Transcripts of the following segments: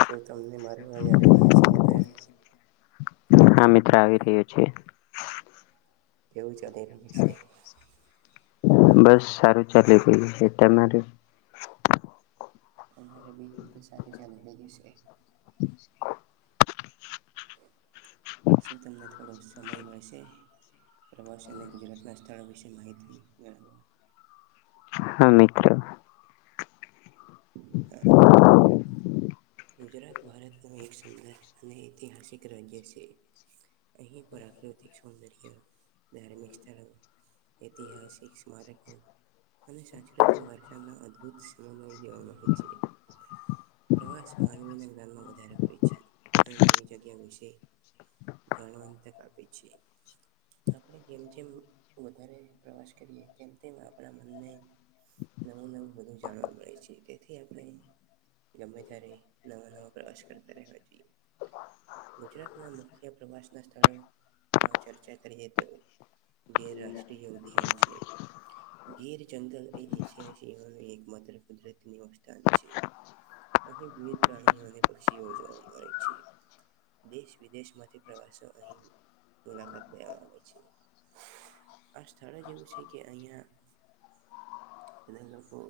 શ તમને મારો અવાજ આવી રહ્યા છે મિત્ર? હા મિત્ર આવી રહ્યો છે. તેવું ચલે રહ્યું છે? બસ સારું ચાલી ગય છે તમારું? અમારે બી એમ તો સારી ચાલી રઈ છે. [inaudible] શું તમને થોડો સમય મળશે? પ્રવાસ અને ગુજરાતના સ્થળ વિશે માહિતી મેળવા. હા મકું. હ [unintelligible] ગુજરાત ભારતનું એક સુંદર અને ઐતિહાસિક રાજ્ય છે. અહીં પ્રાકૃતિક સૌંદર્ય, ધાર્મિક સ્થળો ઐતિહાસિક સ્મારકો અને સાંસ્કૃતિક વારસાના અદ્ભુત સ્મર થી અન હોય છે. પ્રવાસ માનવીના જ્ઞાનમાં વધારો કરે છે અને નવી જગ્યા વિશે જાણવાની તક આપે છે. આપણે જેમ જેમ વધારે પ્રવાસ કરીએ તેમ તેમ આપણા મનને નવું-નવું વધું જાણવા મળે છે. તેથી આપણે ગમે ત્યારે નવાં નવાં પ્રવાસ કરતા રહેવા જોઈએ. ગુજરાતના મુખ્ય પ્રવાસના સ્થળોમાં ચર્ચા કરીએ તો ગીર રાષ્ટ્રીય ઉધયાન છે. ગીર જંગલ એ એશિયાઈ સિહોનું એક માત્ર કુદરતી નિવાસ સ્થાન છે. અહીં વિવિધ પ્રાણીઓ અને પક્ષીઓ જોવા મળે છે. દેશ વિદેશમાંથી પ્રવાસીઓ અહીં મુલાકાત લેવા આવે છે. આ સ્થળ જ એવું છે કે અહીયાં બધા લોકો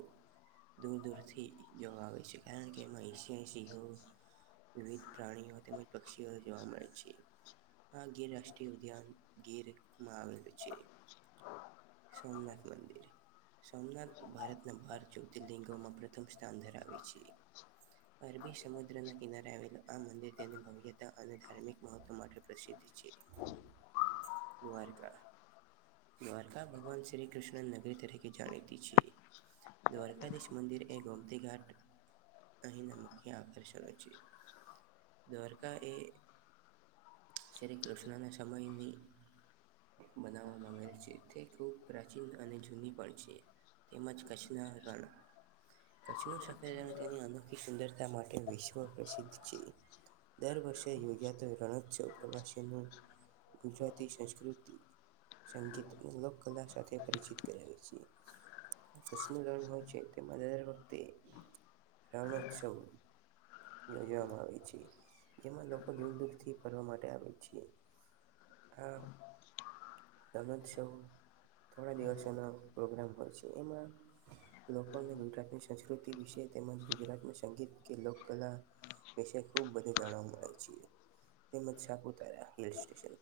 દૂર દૂરથી જોવા આવેે છે કારણ કે એમાં એશિયાઈ સિહો વિવિધ પ્રાણીઓ તેમજ પક્ષીઓ જોવા મળે છે. આ ગીર રાષ્ટ્રીય ઉદ્યાન ગીરમાં આવેલું છે. સોમનાથ મંદિર, સોમનાથ ભારતના બાર જયો તી ર્લિંગોમાં પ્રથમ સ્થાન ધરાવે છે. અરબી સમુદ્રના કિનારે આવેલું આ મંદિર તેની ભવ્યતા અને ધાર્મિક મહત્ત્વ માટે પ્રસિદ્ધ છે. હ દ્વારકા દ્વારકા ભગવાન શ્રી કૃષ્ણ નગરી તરીકે જાણીતી છે. દ્વારકાધીશ મંદિર એ ગોમતી ઘાટ અહીંના મુખ્ય આકર્ષણો છે. દ્વારકા એ શ્રી કૃષ્ણના સમયની બનાવવામાં આવેલ છે તે ખૂબ પ્રાચીન અને જૂની પણ છે તેમજ ક નગાડા કચ્છનું સફેજ રણ તેની અનોખી સુંદરતા માટે વિશ્વ પ્રસિદ્ધ છે. દર વર્ષે યોજાતો રણોત્સવ પ્રવાસીનું ગુજરાતી સંસ્કૃતિ, સંગીત અને લોકકલા સાથે પરિચીત કરાવે છે. કચ્છનું રણ હોય છે તેમાં દર વખતે રણોત્સવ યોજવામાં આવે છે જેમાં લોકો દૂર દૂરથી ફરવા માટે આવે છે. હા. રણોત્સવ થોડા દિવસોના પ્રોગ્રામ હોય છે એમાં લોકોને ગુજરાતની સંસ્કૃતિ વિશે તેમજ ગુજરાતનું સંગીત કે લોકકલા વિશે ખુબ બધું જાણવા મળે છે તેમજ સાપુતારા હિલસ્ટેશન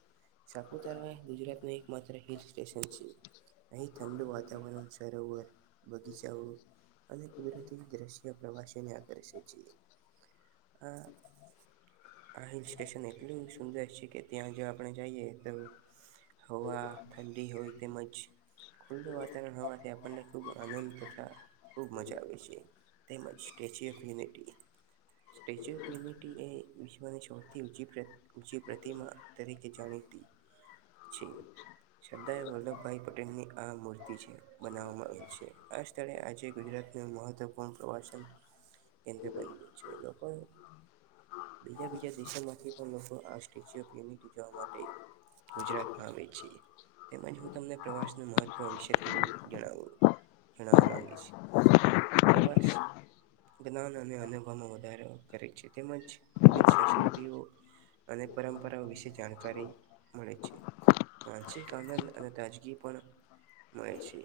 સાપુતારા એ ગુજરાતનું એક માત્ર હિલ સ્ટેશન છે. અહીં ઠંડું વાતાવરણ સરોવર બગીચાઓ અને કુદરતી દ્રશ્ય પ્રવાસીઓને આકર્ષે છે. આ આ હિલ સ્ટેશન એટલું સુંદર છે કે ત્યાં જો આપણે જાઈએ તો હવા ઠંડી હોય તેમજ ખુલ્લું વાતાવરણ હોવાથી આપણને ખૂબ આનંદ તથા ખૂબ મજા આવે છે તેમજ statue of unity statue of unity એ વિશ્વની સૌથી ઊંચી પ્ર ઊંચી પ્રતિમા તરીકે જાણીતી છે. સરદાર વલ્લભભાઈ પટેલની આ મૂર્તિ છે બનાવવામાં આવે છે આ સ્થળે આજે ગુજરાતના મહત્વપૂર્ણ પ્રવાસન કેન્દ્ર બની ગયું છે લોકો બીજા બીજા દેશોમાંથી પણ લોકો આ સ્ટેચ્યુ ઓફ યુનિટી જોવા માટે ગુજરાતમાં આવે છે તેમજ હું તમને પ્રવાસ નું મહત્વ વિશે થોડું જણાવું જડાવા મામાંગે છે પ્રવાસ જ્ઞાન અને અનુભવમાં વધારો કરે છે તેમજ વિવિધ સંસ્કૃતિઓ અને પરંપરાઓ વિશે જાણકારી મળે છે માનસિક આનંદ અને તાજગી પણ મળે છે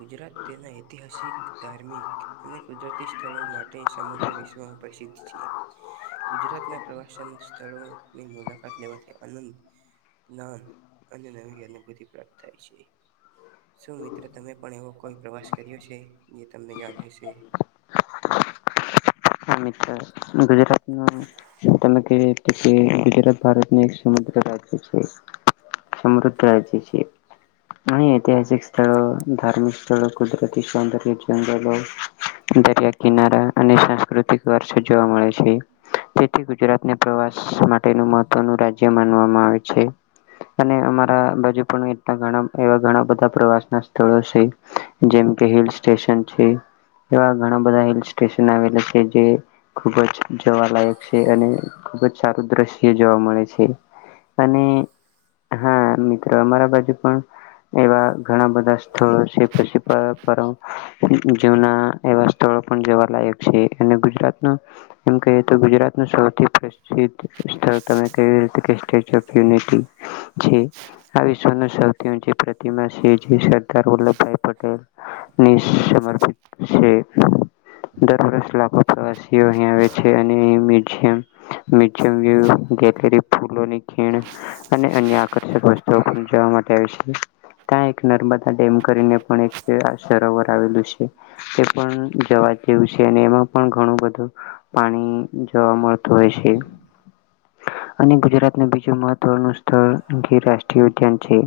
ગુજરાત તેના ઐતિહાસિક ધાર્મિક અને કુદરતી સ્થળો માટે માટેણે સમગ્ર વિશ્વમાં પ્રસિદ્ધ છેએ ગુજરાતના પ્રવાસન સ્થળોની મુલાકાત લેવાથી આનંદ જ્ઞાન અને નવી અનુભૂતિ પ્રાપ્ત થાય છે શું મિત્ર તમે પણ એવો કોઈ પ્રવાસ કર્યો છે જે તમને યાદ હશે મિત્ર ગુજરાત ન ત કે એ કે ગુજરાત ભારતનું એક સમુદ્ર રાજ્ય છે સમૃદ્ધ થ છે અ ઐતિહાસિક સ્થળો ધાર્મિક સ્થળો કુદરતી સૌંદર્ય જંગલો દરિયા કિનારા અને સાંસ્કૃતિક વારસો જોવા મળે છે. તેથી ગુજરાતને પ્રવાસ માટેનું મહત્વનું રાજ્ય માનવામાં આવે છે. અને અમારા બાજુ પણ એ ઘણા એવા ઘણા બધા પ્રવાસ ના સ્થળો છે. જેમ કે હિલ સ્ટેશન છે એવા ઘણા બધા હિલ સ્ટેશન આવેલા છે જે- ખુબ જ જોવાલાયક છે અને ખુબ જ સારું દ્રશ્ય જોવા મળે છે. અને હા મિત્રો અમારા બાજુ પણ એવા ઘણા બધા સ્થળો છે પછી જના એવા સ્થળો પણ જવા લયક છે અને ગુજરાત ના એમ કહીએ તો ગુજરાતનું સૌથી પ્રસિદ્ધ સ્થળ તમે ક કે સ્ટેચ્યુ ઓફ યુનિટી આ વિશ્વ સૌથી ચી પ્રતિમા સરદાર વલ્લભભાઈ પટેલ સમર્પિત છે દર વર્ષ લાખો પ્રવાસી. અહીં આવે છે અને મ્યુઝિયમ. મ્યયમ ગરી ફૂલોની ખીણ અને અન્ય આકર્ષક વસ્તુઓ જવા માટે આવે છે. ત્યાં એક નર્મદા ડેમ કરીને પણ એક સરોવર આવેલું છે. એ પણ જવા જેવું છે અને એમાં પણ ઘણું બધું પાણી જવા મળત હોય છે અને ગુજરાત ન બીજું મહત્વનું સ્થળ રાષ્ટ્રીય ઉદ્યાન છે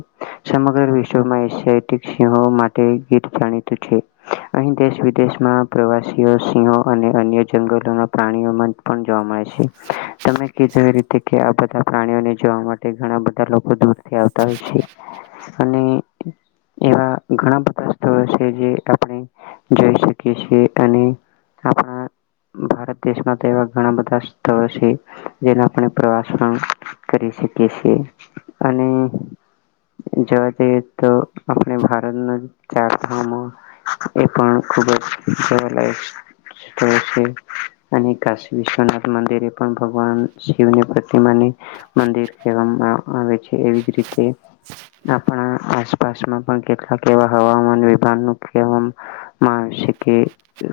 સમગ્ર વિશ્વમાં એ સિંહો માટે ગીત જાણીતું છે અહી દેશ વિદેશમાં પ્રવાસીઓ સિંહો અને અન્ય જંગલોના પ્રાણીઓમાં પણ જોવા મળે છે. તમે કધો એ રીતે કે આ બધા પ્રાણીઓને જોવા માટે ઘણા બધા લોકો દૂરથી આવતા હોય છે. અને એવા ઘણા બધા સ્થળ છે જે આપણે જોઈ શકી છીએ અને તાપ ભારત દેશમાં તો એવા ઘણા બધા સ્થળો છે જેનાણે પ્રવાસ પણ કરી શકીએ છીએ અને જોવા જઈએ તો આપણે ભારત ન ચાર ધામો એ પણ ખુબ જ છે અને કાશી વિશ્વનાથ મંદિરે પણ ભગવાન શિવની પ્રતિમાને મંદિર કહેવામાં આવે છે એવી જ રીતે આપણા પણ કેટલાક એવા હવામાન વિભાગ મા શી કે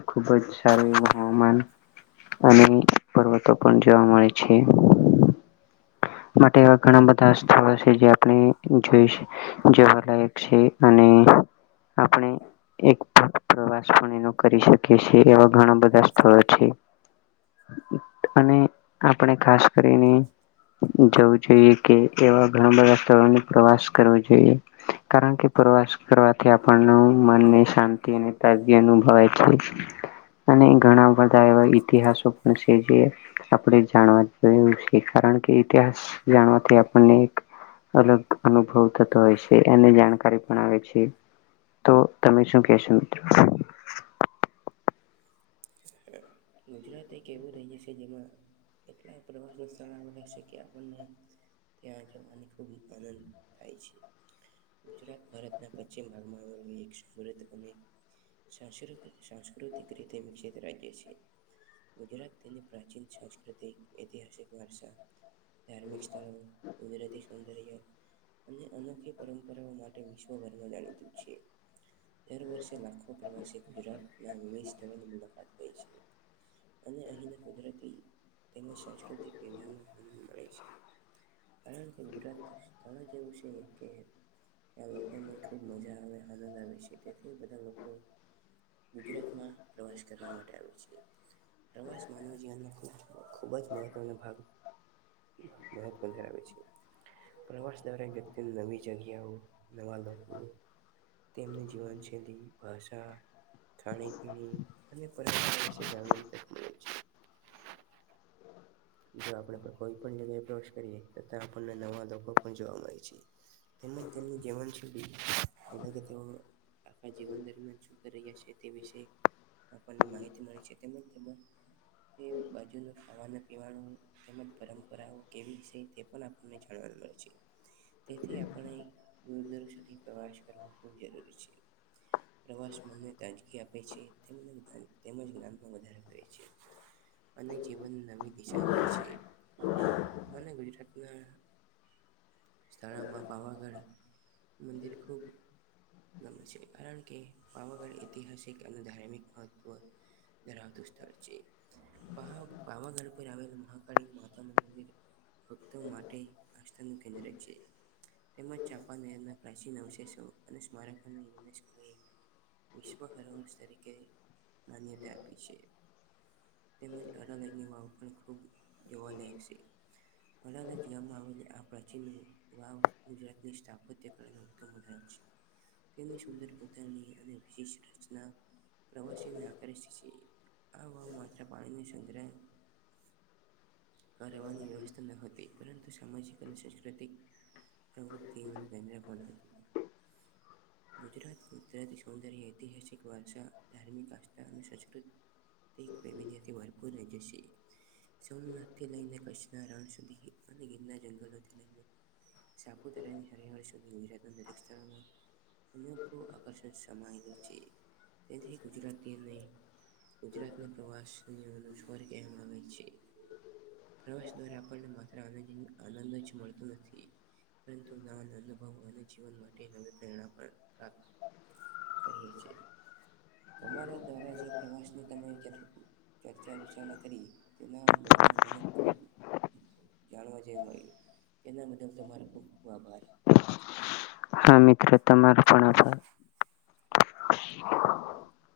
ખુબ જ સાર હવામાન અને પર્વતો પણ જોવા મળે છે માટે એવા ઘણા બધા સ્થળો છે જે આપણે જોઈશ જવાલાયક છે અને આપણે એકસ કરી શકે છેીએ એવા ઘણા બધા સ્થળો છે. અને આપણે ખાસ કરીને જવું જોઈએ કે એવા ઘણા બધા સ્થળો પ્રવાસ કરવો જોઈએ કારણ કે પ્રવાસ કરવાથી આપ મનને શાંતિ અને તાગી અનુભવાય અને ઘણા બધા એવા ઈતિહાસો પણ જે આપણે જાણવા જોું છે કારણ કે ઇતિહાસ જાણવાથી આપણને એક અલગ અનુભવ થતો હોય છે એની જાણકારી પણ આવે છે. તો તમે શું કેશો મિત્રો? ગુજરાત એક એવું રાજ્ય છે જેમાં એટલા પ્રવાસ ન સ્થળ આવે લાગ છે કે આપણને ત્યાં જવાની ખૂબ આનંદ થાય છે ગુજરાત ભારતના પશ્ચિમ ભાગમાં આવેલી એક સમ અને સાૃ સાંસ્કૃતિક રીતે વિકસિત રાજ્ય છે ગુજરાત તેની પ્રાચીન સાંસ્કૃતિક ઐતિહાસિક વારસા ધાર્મિક સ્થળ ગુજરાતી સૌંદર્ય અને અનોખી પરંપરાઓ માટે વિશ્વભરમાં જાણીતું છે દર વર્ષે લાખો પ્રવાસી ગુજરાતના વિવિધ સ્થળોની મુલાકાત લઈ છે અને અહીંને કુદરતી તેમજ સાંસ્કૃતિક વિભાવનો આનંદ મળે છે કારણ કે ગુજરાત સ્થળ જેવું છે કે ત્યાં લોકોને ખૂબ મજા આવે આનંદ આવે છે તેથી બધા લોકો ગુજરાતમાં પ્રવાસ કરવા માટે પ્રવા માન જવન ખુબ જ મહત્વનો ભાગ મહત્વ ધરાબે છે પ્રવાસ દ્વારા વ્યક્તિને નવી જગ્યાઓ નવા લોકો તેમની જીવનશૈલી ભાષા ખાણીપીણી જ જો આપણે કોઈ પણ જગ્યાએ પ્રવેશ કરીએ તથા આપણને નવા લોકો પણ જોવા મળે છે તેમજ તેમની જીવન શૈલી એટ કે તેઓ આખા જીવન દરમિયાન શું કરી રહ્યા છે તે વિશે આપણને માહિતી મળી છે તેમ તે બાજુ ખવા પીવા તેમજ પરંપરાઓ કેવી છે તે પણ આપણને જાણવા મળે છે તેથી આપણે ગુરદર્ સુધી પ્રવાસ કરવો ખૂબ જરૂરી છે પ્રવાસ મનને તાજગી આપે છે તેમને જ તેમજ જ્ઞાનમાં વધારો કરે છે અને જીવન નવી છે મને ગુજરાત ના સ્થળામાં પાવાગઢ મંદિર ખૂબ ગમે છે કારણ કે પાવાગઢ ઐતિહાસિક અને ધાર્મિક મહત્વ ધરાત ઉસ્તવ છે પાવાગઢ આવેલું મહાકાળી માતા ન મંદિર ભક્તો માટે આસ્થાનુંું કેન્દ્ર છે તેમજ જાપાાન પ્રાચીન અવશેષો અને સ્મારકના યુનેસ્કો એ વિશ્વ હરોળસ તરીકે માન્યતા આપી છે તેમજ અનાલકની વાવ પણ ખૂબ જોવાલાાયક છે વડાના જ ગામમાં આવેલી આ પ્રાચીન વાવ ગુજરાતની સ્ટાફતે વિ રચના પ્રવાસીઓને આકર્ષિત છે આ વા માત્ર પાણીની સંગ્રહ કરવાની વ્યવસ્થા ન હતી પરંતુ સામાજિક અને સાંસ્કૃતિક પ્રવૃતિઓને ધને્ર પણ છે ગુજરાત ગુદરાતી સૌંદર્ય ઐતિહાસિક વારષા ધાર્મિક આસ્થા અને સંસ્કૃત વવિધ્યથી ભરપૂર ર જશે સોમનાથથી લઈને કચ્છના રણ સુધી અને ગીરના જંગલોથી લઈને સાપુતારાની હરિહળ સુધી ગુજરા રે સ્થળમાં અ આકર્ષણ સમમાય રહ છે તે્યાથી ગુજરાતીને ગુજરાતને પ્રવાસની અનુ સ્વાર કહેવામાં આવે છે પ્રવાસ દ્વારા આપણને માત્ર આનંદ જ મળતો નથી પરંતુ નાવાના અનુભવો અને જીવન માટે નવી પ્રેરણા પણ પ્રાપ્ત કહે છે તમારા દ્વારા જે પ્રવાસની તમે ચર્ચા વિચારણા કરી તેના દ્વારા મને જાણવા જે મળ્યું તેના બદલ તમારો ખૂબ ખૂબ આભાર હા મિત્રો તમારા પણ આપ. હમ.